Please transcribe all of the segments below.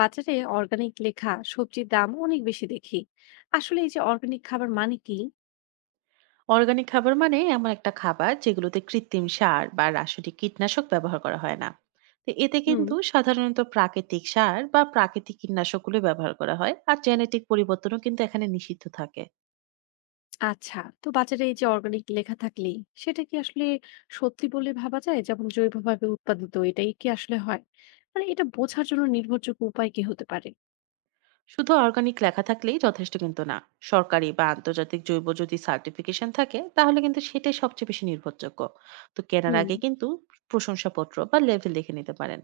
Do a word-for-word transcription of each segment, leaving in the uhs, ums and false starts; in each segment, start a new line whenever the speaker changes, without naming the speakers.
বাজারে অর্গানিক লেখা সবজির দাম অনেক বেশি দেখি। আসলে এই যে অর্গানিক খাবার মানে কি?
অর্গানিক খাবার মানে এমন একটা খাবার যেগুলোতে কৃত্রিম সার বা রাসায়নিক কীটনাশক ব্যবহার করা হয় না। তো এতে
হুম।
কিন্তু সাধারণত প্রাকৃতিক সার বা প্রাকৃতিক কীটনাশকগুলো ব্যবহার করা হয়, আর জেনেটিক পরিবর্তনও কিন্তু এখানে নিষিদ্ধ থাকে।
আচ্ছা। তো বাজারে এই যে অর্গানিক লেখা থাকলে সেটা কি আসলে সত্যি বলে ভাবা যায়, যেমন জৈবভাবে উৎপাদিত এটাই কি আসলে হয়? মানে এটা বোঝার জন্য নির্ভরযোগ্য উপায় কি হতে পারে?
শুধু অর্গানিক লেখা থাকলেই যথেষ্ট কিন্তু না। সরকারি বা আন্তর্জাতিক জৈব যদি সার্টিফিকেশন থাকে তাহলে কিন্তু সেটাই সবচেয়ে বেশি নির্ভরযোগ্য। তো কেনার
হুম।
আগে কিন্তু প্রশংসাপত্র বা লেভেল দেখে নিতে পারেন।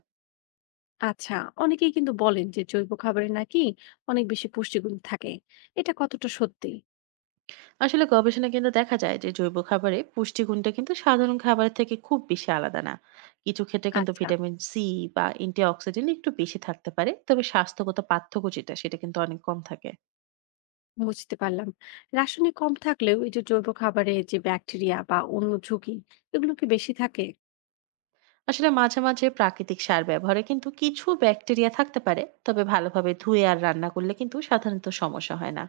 আচ্ছা। অনেকেই কিন্তু বলেন যে জৈব খাবারে নাকি অনেক বেশি পুষ্টিগুণ থাকে, এটা কতটা সত্যি?
আসলে গবেষণা কিন্তু দেখা যায় যে জৈব খাবারে পুষ্টিগুণটা কিন্তু সাধারণ খাবারের থেকে খুব বেশি আলাদা না। কিছু ক্ষেত্রে কিন্তু
আচ্ছা।
ভিটামিন সি বা অ্যান্টিঅক্সিডেন্ট একটু বেশি থাকতে পারে, তবে স্বাস্থ্যগত পার্থক্য যেটা সেটা কিন্তু অনেক কম থাকে।
বুঝতে পারলাম। রাসায়নিক কম থাকলেও এই যে জৈব খাবারে যে ব্যাকটেরিয়া বা অন্য ঝুঁকি, এগুলো কি বেশি থাকে?
আসলে মাঝে মাঝে প্রাকৃতিক সার ব্যবহারে কিন্তু কিছু ব্যাকটেরিয়া থাকতে পারে, তবে ভালোভাবে ধুয়ে আর রান্না করলে কিন্তু সাধারণত সমস্যা হয় না।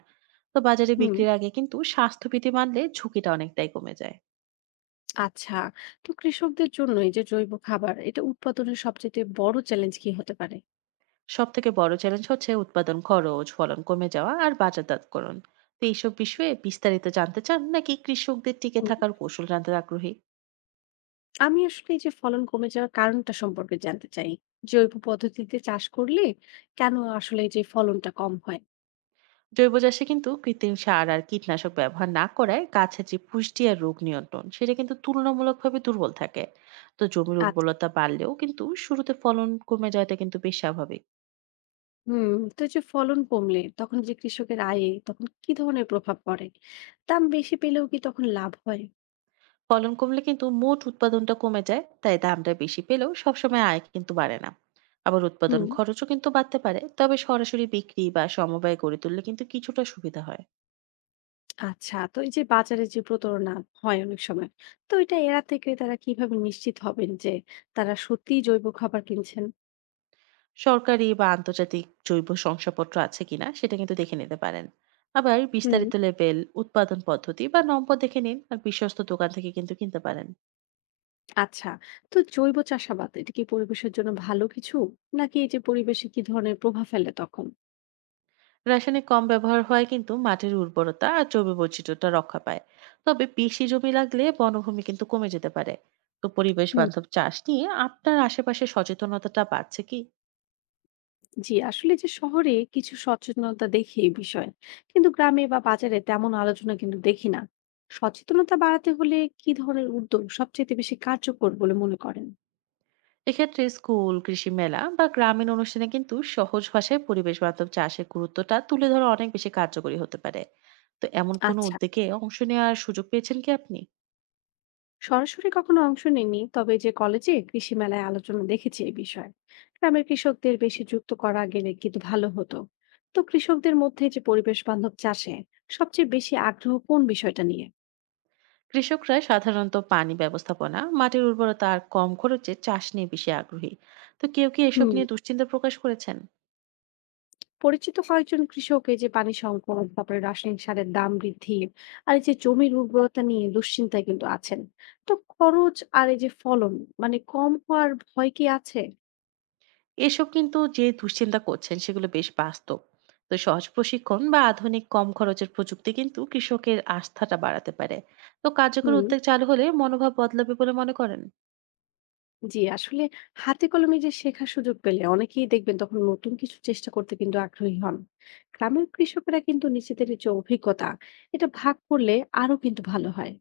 তো বাজারে
হুম।
বিক্রির আগে কিন্তু স্বাস্থ্যবিধি মানলে ঝুঁকিটা অনেকটাই কমে যায়।
আচ্ছা। তো কৃষকদের জন্য এই যে জৈব খাবার এটা উৎপাদনের সবচেয়ে বড় চ্যালেঞ্জ কি হতে পারে?
সবথেকে বড় চ্যালেঞ্জ হচ্ছে উৎপাদন খরচ, ফলন কমে যাওয়া আর বাজারজাতকরণ। তো এইসব বিষয়ে বিস্তারিত জানতে চান, নাকি কৃষকদের টিকে
হুম,
থাকার কৌশল জানতে আগ্রহী?
আমি আসলে এই যে ফলন কমে যাওয়ার কারণটা সম্পর্কে জানতে চাই। জৈব পদ্ধতিতে চাষ করলে কেন আসলে এই যে ফলনটা কম হয়?
জৈব চাষে কিন্তু কৃত্রিম সার আর কীটনাশক ব্যবহার না করায় গাছের যে পুষ্টি আর রোগ নিয়ন্ত্রণ সেটা কিন্তু তুলনামূলকভাবে দুর্বল থাকে। তো জমির
আচ্ছা।
উর্বরতা বাড়লেও কিন্তু শুরুতে ফলন কমে যাওয়াটা কিন্তু বেশ স্বাভাবিক।
হুম। তো এই যে ফলন কমলে তখন যে কৃষকের আয়ে তখন কি ধরনের প্রভাব পড়ে? দাম বেশি পেলেও কি তখন লাভ হয়?
ফলন কমলে কিন্তু মোট উৎপাদনটা কমে যায়, তাই দামটা বেশি পেলেও সবসময় আয় কিন্তু বাড়ে না। আবার উৎপাদন
হুম।
খরচও কিন্তু বাড়তে পারে, তবে সরাসরি বিক্রি বা সমবায় গড়ে তুললে কিন্তু কিছুটা সুবিধা হয়।
আচ্ছা, তো এই যে বাজারে যে প্রতারণা হয় অনেক সময়, তো এটা এড়াতে ক্রেতারা কিভাবে নিশ্চিত হবেন যে তারা সত্যিই জৈব খাবার কিনছেন?
সরকারি বা আন্তর্জাতিক জৈব শংসাপত্র আছে কিনা সেটা কিন্তু দেখে নিতে পারেন। আবার
হুম।
বিস্তারিত লেবেল, উৎপাদন পদ্ধতি বা নম্বর দেখে নিন, আর বিশ্বস্ত দোকান থেকে কিন্তু কিনতে পারেন।
আচ্ছা। তো জৈব চাষাবাদ এটা কি পরিবেশের জন্য ভালো কিছু, নাকি এই যে পরিবেশে কি ধরনের প্রভাব ফেলে তখন?
রাসায়নিক কম ব্যবহার হয় কিন্তু মাটির উর্বরতা আর জৈব বৈচিত্র্যটা রক্ষা পায়। তবে বেশি জমি লাগলে বনভূমি কিন্তু কমে যেতে পারে। তো পরিবেশ
হুম।
বান্ধব চাষ নিয়ে আপনার আশেপাশে সচেতনতাটা বাড়ছে কি?
জি, আসলে যে শহরে কিছু সচেতনতা দেখি এই বিষয়ে, কিন্তু গ্রামে বা বাজারে তেমন আলোচনা কিন্তু দেখি না। সচেতনতা বাড়াতে হলে কি ধরনের উদ্যোগ সবচেয়ে বেশি কার্যকর বলে মনে করেন?
এক্ষেত্রে স্কুল, কৃষি মেলা বা গ্রামীণ অনুষ্ঠানে কিন্তু সহজ ভাষায় পরিবেশ বান্ধব চাষের গুরুত্বটা তুলে ধরা অনেক বেশি কার্যকরী হতে পারে। তো এমন কোনো
আচ্ছা।
উদ্যোগে অংশ নেওয়ার সুযোগ পেয়েছেন কি আপনি?
সরাসরি কখনো অংশ নিইনি, তবে যে কলেজে কৃষি মেলায় আলোচনা দেখেছি এই বিষয়ে। গ্রামের কৃষকদের বেশি যুক্ত করা গেলে কিন্তু ভালো হতো। তো কৃষকদের মধ্যে যে পরিবেশ বান্ধব চাষে সবচেয়ে বেশি আগ্রহ কোন বিষয়টা নিয়ে?
কৃষকরা সাধারণত পানি ব্যবস্থাপনা, মাটির উর্বরতা আর কম খরচে চাষ নিয়ে বেশি আগ্রহী। তো কেউ কি এসব
হুম।
নিয়ে দুশ্চিন্তা প্রকাশ করেছেন?
পরিচিত কয়েকজন কৃষক এই যে পানি সংকট, তারপরে রাসায়নিক সারের দাম বৃদ্ধি আর এই যে জমির উর্বরতা নিয়ে দুশ্চিন্তায় কিন্তু আছেন। তো খরচ আর এই যে ফলন মানে কম হওয়ার ভয় কি আছে?
এসব কিন্তু যে দুশ্চিন্তা করছেন সেগুলো বেশ বাস্তব। তো সহজ প্রশিক্ষণ বা আধুনিক কম খরচের প্রযুক্তি কিন্তু কৃষকের আস্থাটা বাড়াতে পারে। তো কার্যকর
হুম।
উদ্যোগ চালু হলে মনোভাব বদলাবে বলে মনে করেন?
জি, আসলে হাতে কলমে যে শেখার সুযোগ পেলে অনেকেই দেখবেন তখন নতুন কিছু চেষ্টা করতে কিন্তু আগ্রহী হন। গ্রামের কৃষকেরা কিন্তু নিজেদের যে অভিজ্ঞতা এটা ভাগ করলে আরো কিন্তু ভালো হয়।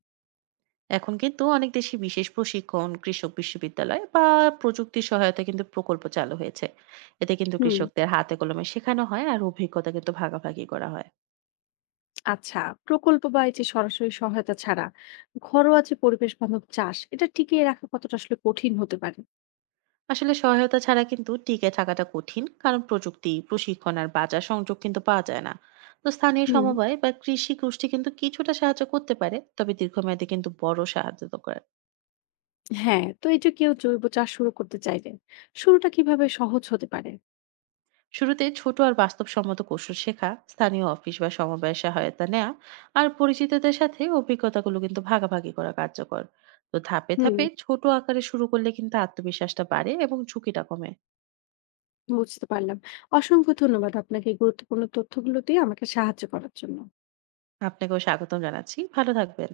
এখন কিন্তু অনেক দেশে বিশেষ প্রশিক্ষণ, কৃষক বিশ্ববিদ্যালয় বা প্রযুক্তি সহায়তা কিন্তু প্রকল্প চালু হয়েছে। এতে কিন্তু
হুম।
কৃষকদের হাতে কলমে শেখানো হয়, আর অভিজ্ঞতা কিন্তু ভাগাভাগি করা হয়।
আচ্ছা। প্রকল্প বা এই যে সরাসরি সহায়তা ছাড়া ঘরোয়া যে পরিবেশ বান্ধব চাষ এটা টিকিয়ে রাখা কতটা আসলে কঠিন হতে পারে?
আসলে সহায়তা ছাড়া কিন্তু টিকে থাকাটা কঠিন, কারণ প্রযুক্তি, প্রশিক্ষণ আর বাজার সংযোগ কিন্তু পাওয়া যায় না। তো স্থানীয়
হুম।
সমবায় বা কৃষি গোষ্ঠী কিন্তু কিছুটা সাহায্য করতে পারে, তবে দীর্ঘমেয়াদে কিন্তু বড় সাহায্য তো করে।
হ্যাঁ, তো এই যে কেউ জৈব চাষ শুরু করতে চাইলে শুরুটা কিভাবে সহজ হতে পারে?
শুরুতে ছোট আর বাস্তবসম্মত কৌশল শেখা, স্থানীয় অফিস বা সমবায়ের সহায়তা নেওয়া, আর পরিচিতদের সাথে অভিজ্ঞতাগুলো কিন্তু ভাগাভাগি করা কার্যকর। তো ধাপে
হুম।
ধাপে ছোট আকারে শুরু করলে কিন্তু আত্মবিশ্বাসটা বাড়ে এবং ঝুঁকিটা কমে।
বুঝতে পারলাম। অসংখ্য ধন্যবাদ আপনাকে এই গুরুত্বপূর্ণ তথ্যগুলো দিয়ে আমাকে সাহায্য করার জন্য।
আপনাকেও স্বাগতম জানাচ্ছি, ভালো থাকবেন।